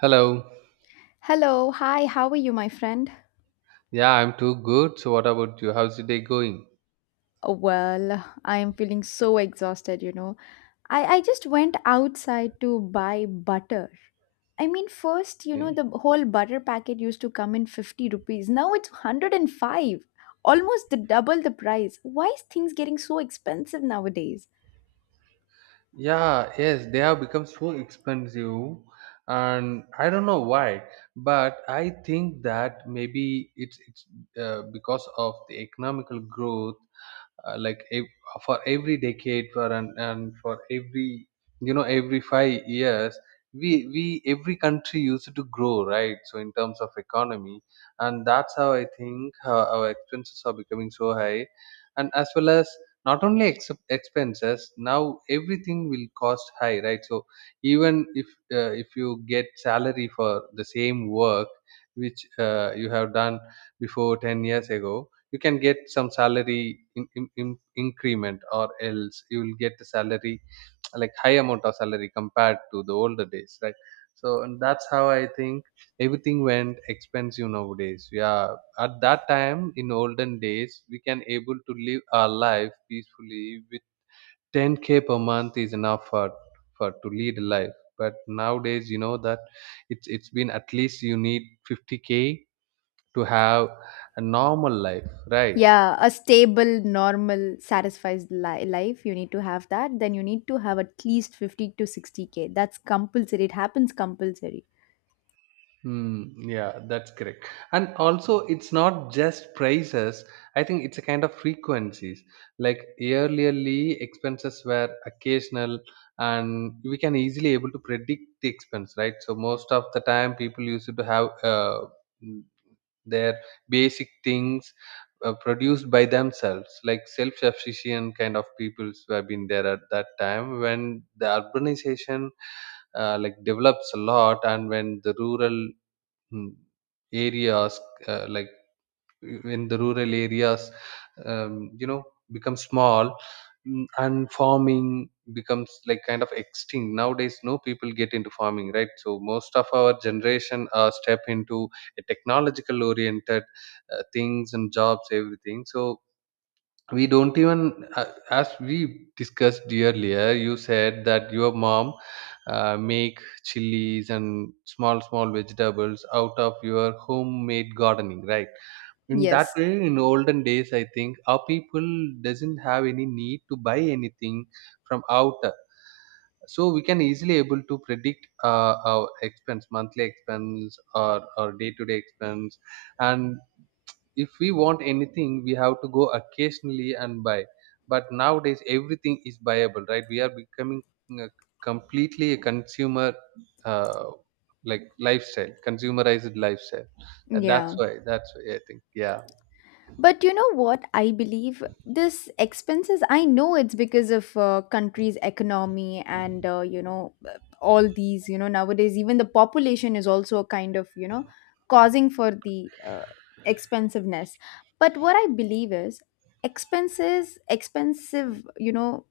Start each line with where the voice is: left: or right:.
right: Hello.
left: Hello, hi, how are you, my friend?
right: Yeah, I'm too good. So what about you? How's the day going?
left: Well, I am feeling so exhausted. I just went outside to buy butter. I mean, first,
right: Okay.
left: the whole butter packet used to come in 50 rupees. Now it's 105, almost the double the price. Why is things getting so expensive nowadays?
right: Yeah, yes, they have become so expensive and I don't know why, but I think that maybe it's because of the economical growth uh, like ev- for every decade for an, and for every every 5 years we every country used to grow, right? So in terms of economy, and that's how I think our expenses are becoming so high, and as well as not only expenses, now everything will cost high, right? So even if you get salary for the same work which you have done before 10 years ago, you can get some salary in increment, or else you will get the salary like high amount of salary compared to the older days, right? So and that's how I think everything went expensive nowadays. Yeah, at that time in olden days we can able to live our life peacefully with 10k per month is enough for to lead a life. But nowadays you know that it's been at least you need 50k to have a normal life, right?
left: Yeah, a stable, normal, satisfies life, you need to have that. Then you need to have at least 50 to 60K. That's compulsory. It happens compulsory.
right: Yeah, that's correct. And also, it's not just prices. I think it's a kind of frequencies. Like yearly expenses were occasional, and we can easily able to predict the expense, right? So most of the time, people used to have mm, their basic things produced by themselves, like self-sufficient kind of peoples who have been there at that time, when the urbanization like develops a lot and when the rural mm, areas uh, like when the rural areas um, you know become small. And farming becomes like kind of extinct nowadays, no people get into farming, right? So most of our generation step into a technological oriented things and jobs, everything. So we don't even a- as we discussed earlier, you said that your mom make chilies and small small vegetables out of your homemade gardening, right? In that
left: Yes.
right: way, in olden days I think our people doesn't have any need to buy anything from outer. So we can easily able to predict our expense, monthly expense or day to day expense. And if we want anything, we have to go occasionally and buy. But nowadays everything is buyable, right? We are becoming uh, completely a consumer, uh, like lifestyle, consumerized lifestyle. Uh, that's
left: Yeah.
right: why that's why I think. Yeah.
left: But you know what? I believe this expenses, I know it's because of country's economy and, all these, nowadays, even the population is also a kind of, causing for the expensiveness. But what I believe is expenses, expensive,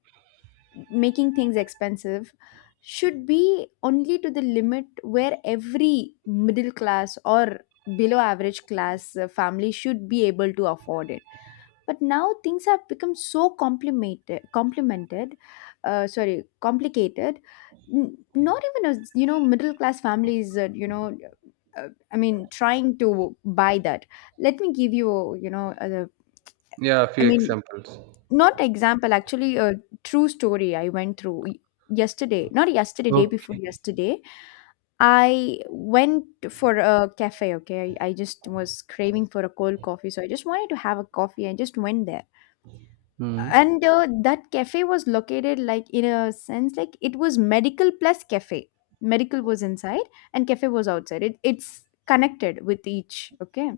left: making things expensive should be only to the limit where every middle class or below average class family should be able to afford it, but now things have become so complimented complimented sorry complicated. Not even, as you know, middle class families I mean, trying to buy that. Let me give you, you know
right: Yeah, a
left: I
right: few
left: mean,
right: examples.
left: not example, actually a true story I went through, yesterday, not yesterday, day before
right: Okay.
left: yesterday. I went for a cafe. Okay, I just was craving for a cold coffee, so I just wanted to have a coffee. I just went there,
right: Mm.
left: and that cafe was located like in a sense, like it was medical plus cafe. Medical was inside and cafe was outside. It's connected with each, okay.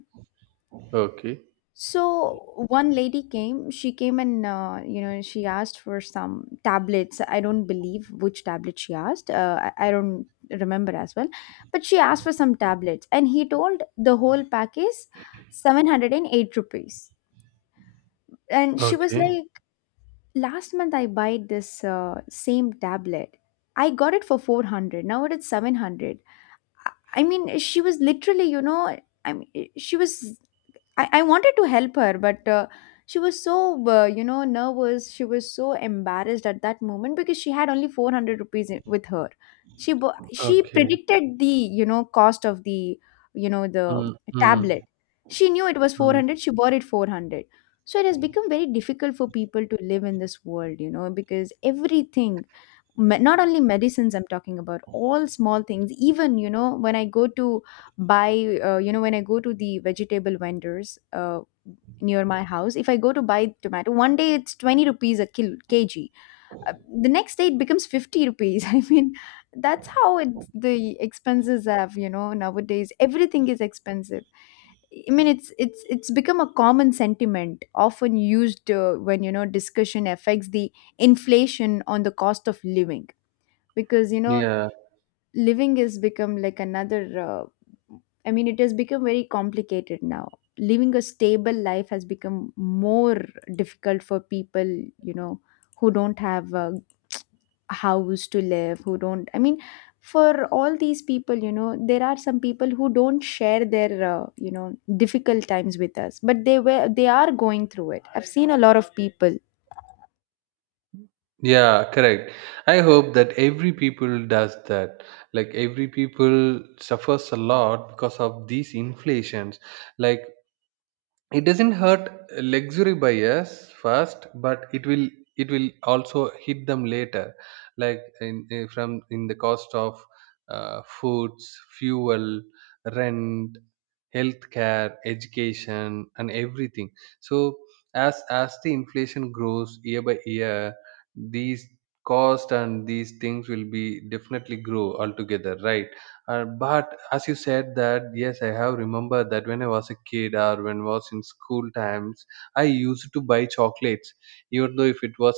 right: Okay.
left: So one lady came, she came and she asked for some tablets. I don't believe which tablet she asked. I don't remember as well, but she asked for some tablets, and he told the whole pack is 708 rupees. And she was
right: Okay.
left: like, "Last month I bought this same tablet. I got it for 400. Now it is 700." I mean, she was literally, I mean, she was I wanted to help her, but she was so, nervous. She was so embarrassed at that moment because she had only 400 rupees with her. She
right: Okay.
left: predicted the, you know, cost of the, you know, the
right: Mm. Mm.
left: tablet. She knew it was
right: Mm.
left: 400. She bought it 400. So it has become very difficult for people to live in this world, you know, because everything, not only medicines, I'm talking about all small things. Even, when I go to the vegetable vendors near my house, if I go to buy tomato, one day it's 20 rupees a kg. uh, the next day it becomes 50 rupees. I mean, that's how the expenses have, nowadays everything is expensive. I mean, it's become a common sentiment often used when, discussion affects the inflation on the cost of living. Because,
right: Yeah.
left: living has become like another, I mean, it has become very complicated now. Living a stable life has become more difficult for people, you know, who don't have a house to live, who don't I mean, for all these people, there are some people who don't share their difficult times with us, but they are going through it. I've seen a lot of people.
right: Yeah, correct. I hope that every people does that, like every people suffers a lot because of these inflations. Like it doesn't hurt luxury buyers first, but it will, it will also hit them later, like in, eh, from in the cost of foods, fuel, rent, healthcare, education and everything. So as the inflation grows year by year, these cost and these things will be definitely grow altogether, right? But as you said that, yes, I have remembered that when I was a kid or when I was in school times, I used to buy chocolates, even though if it was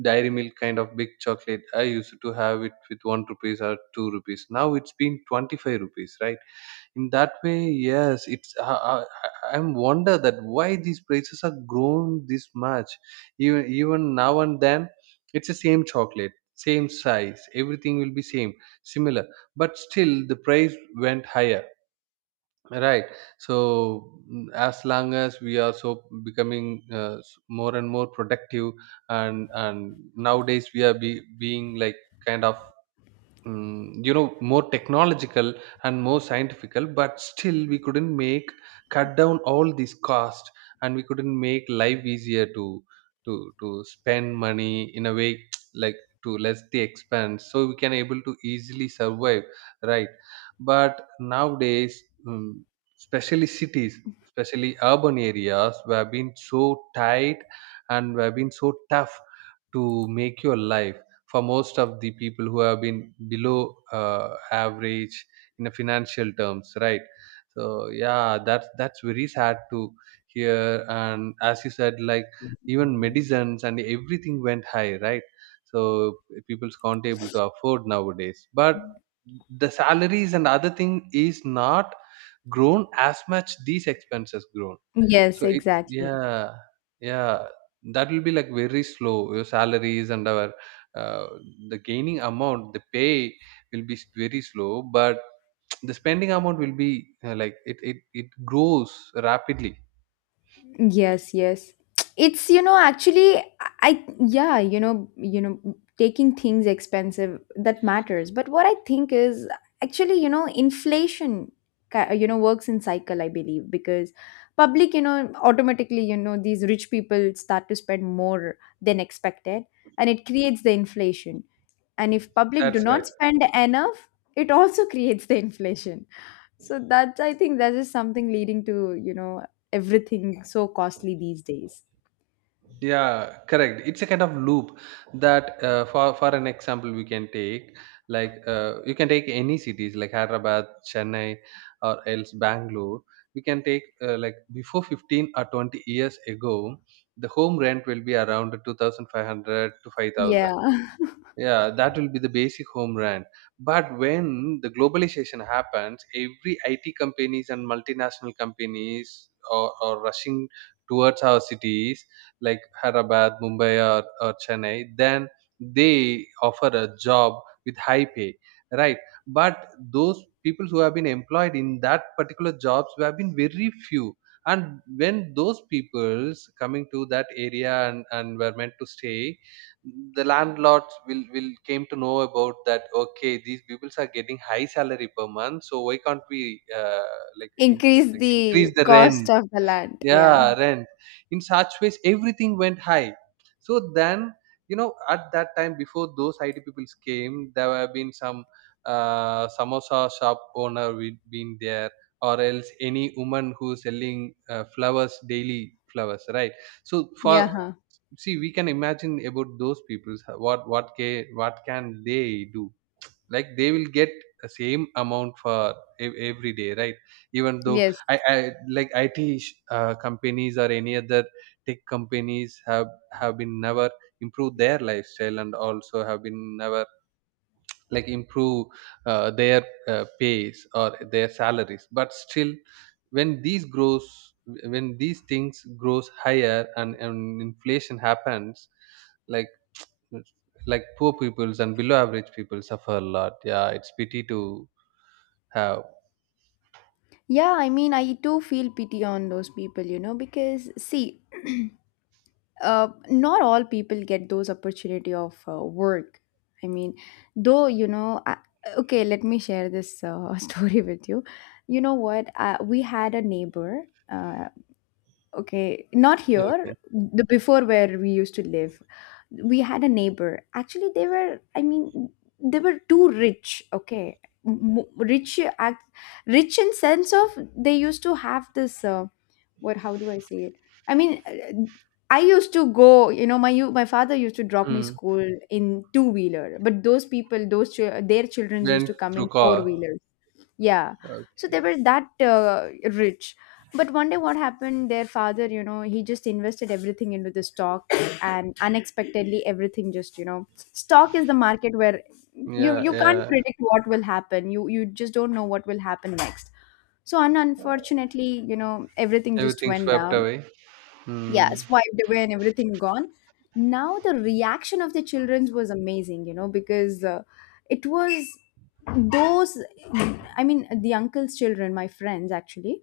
right: dairy milk kind of big chocolate, I used to have it with one rupees or two rupees. Now it's been 25 rupees, right? In that way, yes, it's I, I'm wonder that why these prices are grown this much. Even even now and then it's the same chocolate, same size, everything will be same, similar, but still the price went higher, right? So as long as we are so becoming more and more productive, and nowadays we are being like kind of more technological and more scientifical, but still we couldn't make cut down all these costs, and we couldn't make life easier to to spend money in a way like to less the expense, so we can able to easily survive, right? But nowadays, especially cities, especially urban areas, we have been so tight and we have been so tough to make your life for most of the people who have been below average in a financial terms, right? So yeah, that's very sad to hear. And as you said, like even medicines and everything went high, right? So people can't able to afford nowadays, but the salaries and other thing is not grown as much these expenses grown.
left: Yes,
right: So it,
left: exactly.
right: yeah, yeah. That will be like very slow. Your salaries and our uh, the gaining amount, the pay will be very slow, but the spending amount will be like it grows rapidly.
left: Yes, yes. It's, actually, yeah, taking things expensive, that matters. But what I think is, actually, inflation, works in cycle, I believe, because public, automatically, these rich people start to spend more than expected and it creates the inflation. And if public do
right: That's right.
left: not spend enough, it also creates the inflation. So that's, I think, that is something leading to, everything so costly these days.
right: Yeah, correct, it's a kind of loop that for an example we can take, like you can take any cities like Hyderabad, Chennai or else Bangalore. We can take like before 15 or 20 years ago, the home rent will be around 2,500 to 5,000.
left: Yeah.
right: Yeah, that will be the basic home run. But when the globalization happens, every IT companies and multinational companies are rushing towards our cities like Hyderabad, Mumbai or Chennai. Then they offer a job with high pay, right? But those people who have been employed in that particular jobs have been very few. And when those peoples coming to that area and were meant to stay, the landlords will came to know about that, okay, these people are getting high salary per month, so why can't we like in,
left: Increase
right: like increase
left: the
right: the
left: cost
right: rent.
left: of the land. Yeah.
right: Yeah, rent. In such ways everything went high. So then, you know, at that time before those IT people came, there have been some samosa shop owner we'd been there, or else any woman who's selling flowers, daily flowers, right? So for,
left: Yeah, huh.
right: see we can imagine about those people, what can they do. Like they will get the same amount for every day, right? Even though
left: Yes.
right: I like companies or any other tech companies have been never improved their lifestyle, and also have been never like improve their pays or their salaries. But still when these grows, when these things grows higher, and inflation happens, like like poor peoples and below average people suffer a lot. Yeah, it's pity to have.
left: Yeah, I mean, I too feel pity on those people, because see, not all people get those opportunity of work. I mean, though, okay, let me share this story with you. You know what? We had a neighbor. Okay, not here.
right: Okay.
left: The before where we used to live, we had a neighbor. Actually, I mean, they were too rich. Okay, rich, rich in sense of, they used to have this. What? How do I say it? I mean, I used to go. You know, my father used to drop me
right: Mm.
left: school in two wheeler. But those people, those their children used
right: Went
left: to come
right: through
left: in four
right: car.
left: wheeler. Yeah. So they
right: Okay.
left: were that rich. But one day, what happened? Their father, he just invested everything into the stock, and unexpectedly, everything just, stock is the market where you
right: Yeah,
left: you can't
right: yeah.
left: predict what will happen. You just don't know what will happen next. So, unfortunately, everything just
right: Everything
left: went
right: swept
left: down.
right: away.
left: Yeah,
right: Mm.
left: swiped away and everything gone. Now the reaction of the childrens was amazing, because it was those, I mean, the uncle's children, my friends actually.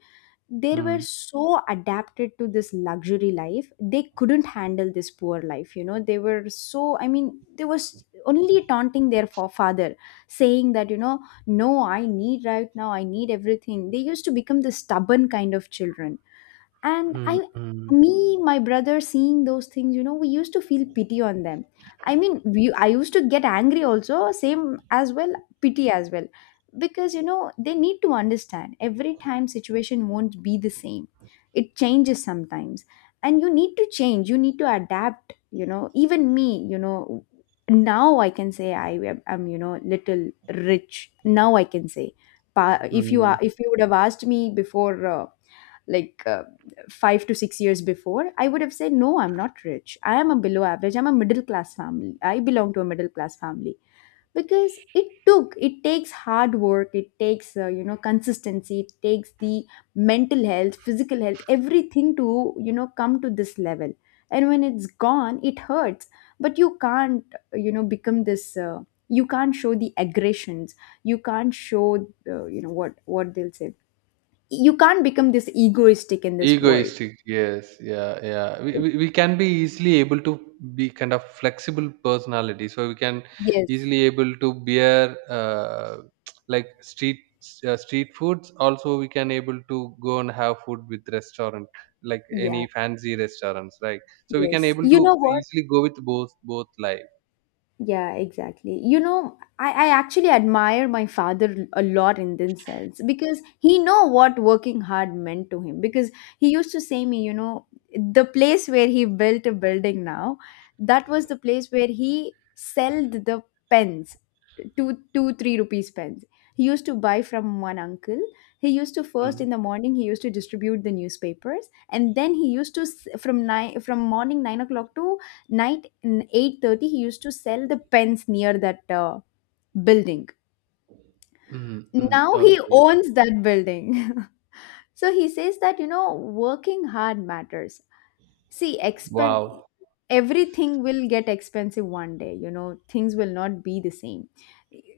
left: They were
right: Mm.
left: so adapted to this luxury life, they couldn't handle this poor life, they were so I mean, they was only taunting their father, saying that, no, I need right now, I need everything. They used to become the stubborn kind of children. And
right: Mm.
left: I
right: Mm.
left: me, my brother, seeing those things, we used to feel pity on them. I mean, I used to get angry also, same as well, pity as well, because, they need to understand, every time situation won't be the same, it changes sometimes, and you need to change, you need to adapt, even me. Now I can say, I'm, little rich now I can say. If you are
right: Mm.
left: if you would have asked me before, like, 5 to 6 years before, I would have said, no, I'm not rich. I am a below average. I'm a middle class family. I belong to a middle class family, because it takes hard work, it takes, consistency, it takes the mental health, physical health, everything to, come to this level. And when it's gone, it hurts. But you can't, become this you can't show the aggressions, you can't show, what they'll say, you can't become this egoistic in this world.
right: Egoistic, yes, yeah, yeah. We can be easily able to be kind of flexible personality, so we can
left: Yes,
right: easily able to bear like street street foods. Also, we can able to go and have food with restaurant, like
left: yeah,
right: any fancy restaurants, right? So we can
left: yes.
right: able
left: You know
right: to
left: what?
right: easily go with both both life.
left: Yeah, exactly. You know, I actually admire my father a lot in this sense, because he know what working hard meant to him. Because he used to say me, the place where he built a building now, that was the place where he sold the pens, two two three rupees pens. He used to buy from one uncle. He used to First,
right: Mm,
left: in the morning, he used to distribute the newspapers, and then he used to from nine from morning 9 o'clock to night in 8:30 he used to sell the pens near that building.
right: mm, mm,
left: Now he
right: okay.
left: owns that building. So he says that, working hard matters. See, expen
right: Wow.
left: everything will get expensive one day, you know, things will not be the same.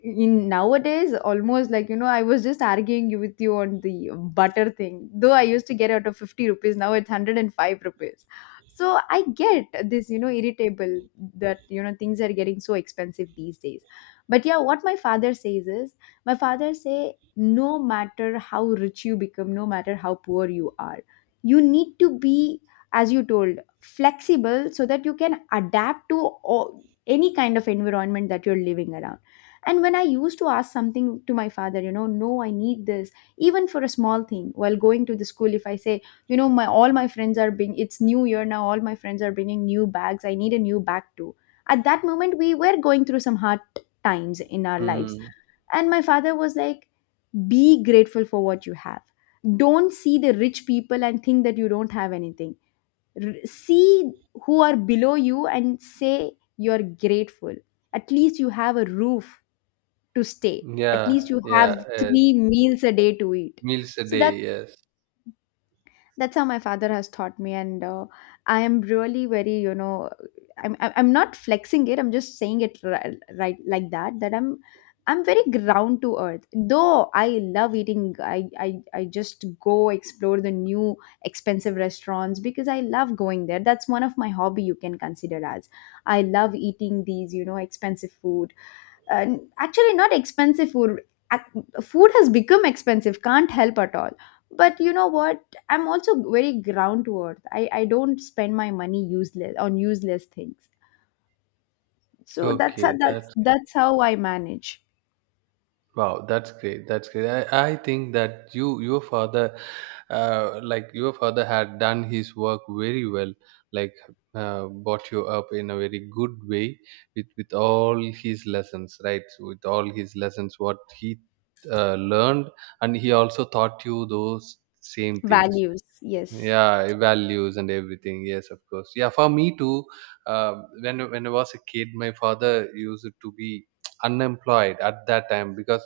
left: In nowadays, almost like, I was just arguing you with you on the butter thing. Though I used to get out of 50 rupees, now it's 105 rupees. So I get this, irritable, that, things are getting so expensive these days. But yeah, what my father says is, my father say, no matter how rich you become, no matter how poor you are, you need to be, as you told, flexible, so that you can adapt to any kind of environment that you're living around. And when I used to ask something to my father, no, I need this, even for a small thing, while going to the school, if I say, my all my friends are being it's new year now, all my friends are bringing new bags, I need a new bag too. At that moment, we were going through some hard times in our lives,
right: Mm,
left: and my father was like, be grateful for what you have. Don't see the rich people and think that you don't have anything see who are below you and say you're grateful. At least you have a roof to stay, at
right: yeah,
left: least you have
right: yeah. Yes.
left: three meals a day to eat.
right: Meals a
left: So
right: day,
left: that's
right: yes.
left: that's how my father has taught me. And I am really very, I'm not flexing it, I'm just saying it. Right, right, like that I'm very ground to earth. Though I love eating, I, I just go explore the new expensive restaurants because I love going there. That's one of my hobby, you can consider as, I love eating these, expensive food. uh, Actually, not expensive food. Food has become expensive, can't help at all. But you know what, I'm also very ground to earth. I don't spend my money useless on useless things. So that's how,
right: Okay,
left: that's
right: that's,
left: that's how I manage.
right: wow, that's great. That's great. I think that you, your father, like your father had done his work very well, like brought you up in a very good way with all his lessons, right? So, with all his lessons, what he learned, and he also taught you those same things.
left: Values, yes.
right: Yeah, eh, values and everything, yes, of course. Yeah, for me too. When I was a kid, my father used to be unemployed at that time because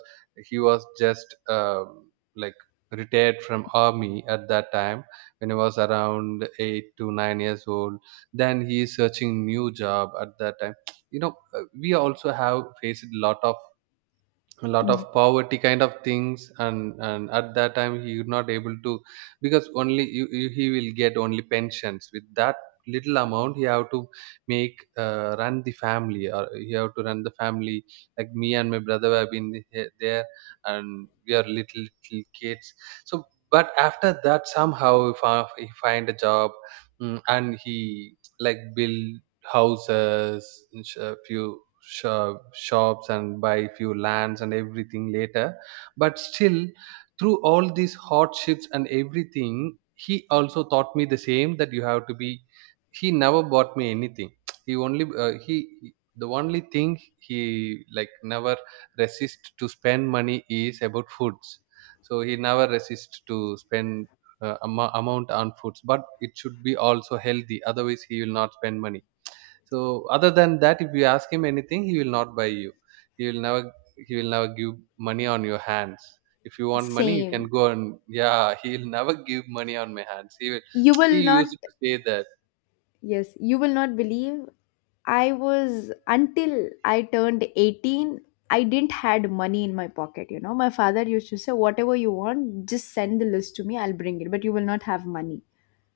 right: he was just like retired from army at that time, when he was around 8 to 9 years old. Then he is searching new job at that time. You know, we also have faced a lot of poverty kind of things. And at that time he would not able to, because only he will get only pensions. With that little amount he have to make run the family or he have to run the family. Like me and my brother have been there, and we are little kids. So but after that somehow he he find a job. And he like build houses a few shops and buy few lands and everything later. But still through all these hardships and everything, he also taught me the same, that you have to be. He never bought me anything. He only he the only thing he like never resist to spend money is about foods. So he never resist to spend amount on foods, but it should be also healthy, otherwise he will not spend money. So other than that, if you ask him anything, he will not buy you. He will never he will never give money on your hands. If you want money, you can
left: Same.
right: go and, yeah, he'll never give money on my hands. He will
left: You
right: he
left: will not.
right: used to say that.
left: Yes, you will not believe. I was, until I turned 18, I didn't had money in my pocket, you know. My father used to say, whatever you want, just send the list to me, I'll bring it, but you will not have money.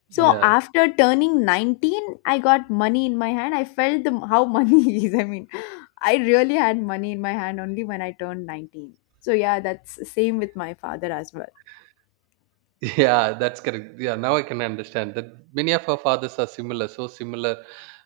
left: So
right: Yeah.
left: after turning 19, I got money in my hand. I felt the how money is. I mean, I really had money in my hand only when I turned 19. So yeah, that's same with my father as well.
right: Yeah, that's correct. Yeah, now I can understand that many of our fathers are similar, so similar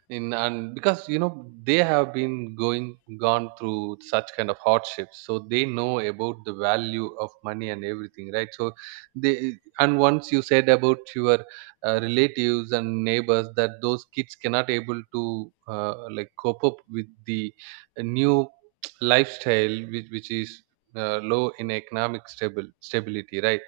right: in and because you know they have been going gone through such kind of hardships, so they know about the value of money and everything, right? So they, and once you said about your relatives and neighbors, that those kids cannot able to like cope up with the new lifestyle which is low in economic stable stability, right?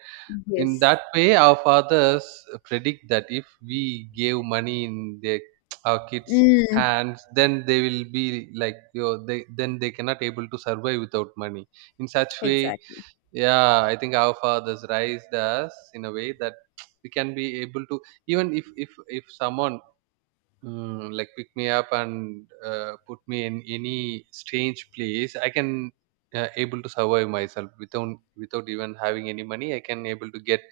right: In
left: Yes.
right: that way, our fathers predict that if we gave money in their our kids'
left: Mm,
right: hands, then they will be like, you know, they, then they cannot able to survive without money. In such way,
left: exactly.
right: yeah, I think our fathers raised us in a way that we can be able to, even if if someone like pick me up and put me in any strange place, I can able to survive myself without, without even having any money, I can able to get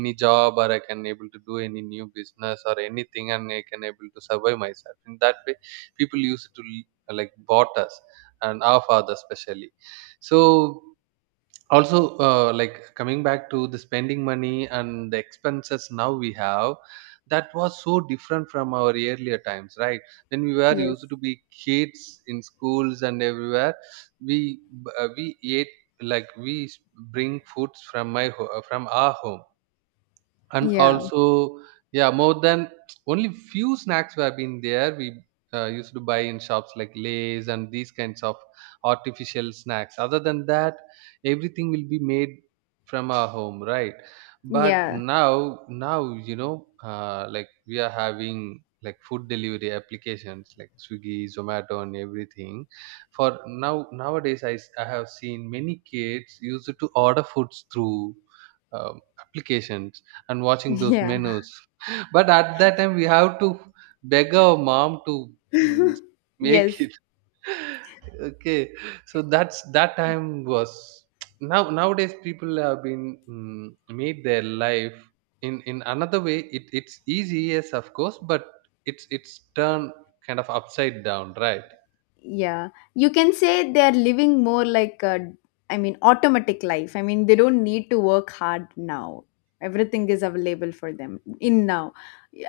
right: any job, or I can able to do any new business or anything, and I can able to survive myself. In that way people used to like bought us, and our father especially. So also, like coming back to the spending money and the expenses now we have, that was so different from our earlier times, right? When we were
left: Yes.
right: used to be kids in schools and everywhere, we ate like we bring foods from from our home, and
left: Yeah.
right: also, yeah, more than, only few snacks were been there we used to buy in shops like lays and these kinds of artificial snacks. Other than that, everything will be made from our home, right? But
left: Yeah.
right: now, now you know, like we are having like food delivery applications like Swiggy, Zomato and everything. For now, nowadays I have seen many kids used to order foods through applications and watching those
left: Yeah.
right: menus. But at that time, we have to beg our mom to mm,
left: Yes.
right: make it. Okay, so that's, that time was now nowadays people have been, made their life in another way. It it's easy, yes, of course, but it's turned kind of upside down, right?
left: Yeah, you can say they're living more like a, I mean, automatic life. I mean, they don't need to work hard now. Everything is available for them in now.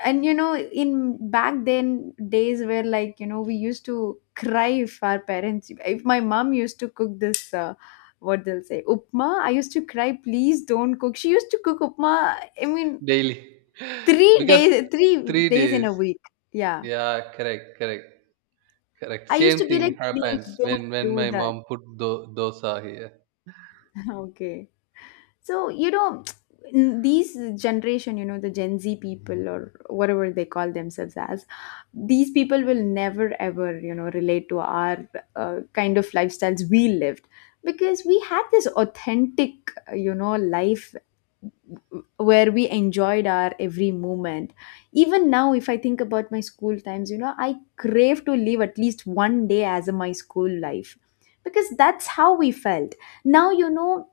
left: And you know, in back then days where, like, you know, we used to cry if our parents, if my mom used to cook this, what they'll say, upma, I used to cry, please don't cook. She used to cook upma, I mean,
right: Daily because
left: three
right: three
left: days in
right: days.
left: a week. Yeah.
right: Yeah, correct, correct. Correct.
left: I used
right: Same
left: to be
right: thing
left: like, please
right: happens
left: don't
right: when
left: do
right: my
left: that.
right: mom put dosa here.
left: Okay. So, you know, these generation, you know, the Gen Z people or whatever they call themselves as, these people will never ever, you know, relate to our kind of lifestyles we lived, because we had this authentic, you know, life where we enjoyed our every moment. Even now, if I think about my school times, you know, I crave to live at least one day as a my school life, because that's how we felt. Now, you know,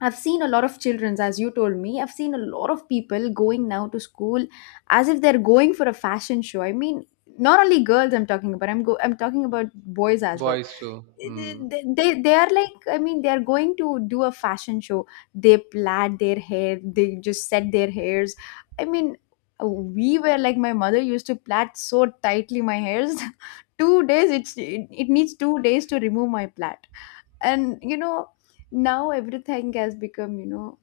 left: I've seen a lot of childrens, as you told me. I've seen a lot of people going now to school as if they're going for a fashion show. I mean, not only girls I'm talking about. I'm talking about boys as well.
right: Boys too.
left: They,
right: Hmm.
left: they are like, I mean, they are going to do a fashion show. They plait their hair. They just set their hairs. I mean, we were like my mother used to plait so tightly my hairs. Two days, it needs two days to remove my plait. And you know, now everything has become, you know,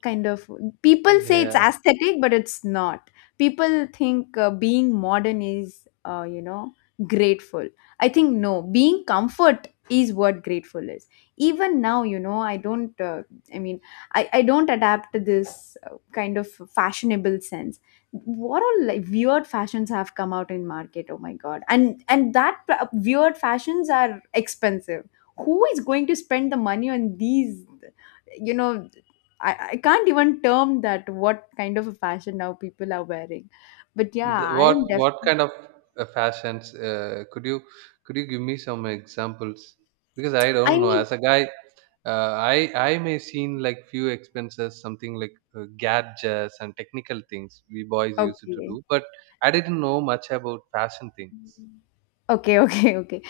left: kind of, people say it's
right: Yeah.
left: aesthetic, but it's not. People think being modern is, you know, grateful. I think no, being comfort is what grateful is. Even now, you know, I don't, I mean, I don't adapt to this kind of fashionable sense. What all, like, weird fashions have come out in market, oh my god. And that weird fashions are expensive. Who is going to spend the money on these, you know? I can't even term that what kind of a fashion now people are wearing. But yeah,
right: The,
left: I am
right: what
left: definitely.
right: kind of fashions? Could you, could you give me some examples? Because I
left: I
right: don't know.
left: mean,
right: As a guy, I may seen like few expenses, something like gadgets and technical things we boys used to
left: okay.
right: do, but I didn't know much about fashion things.
left: Okay, okay, okay.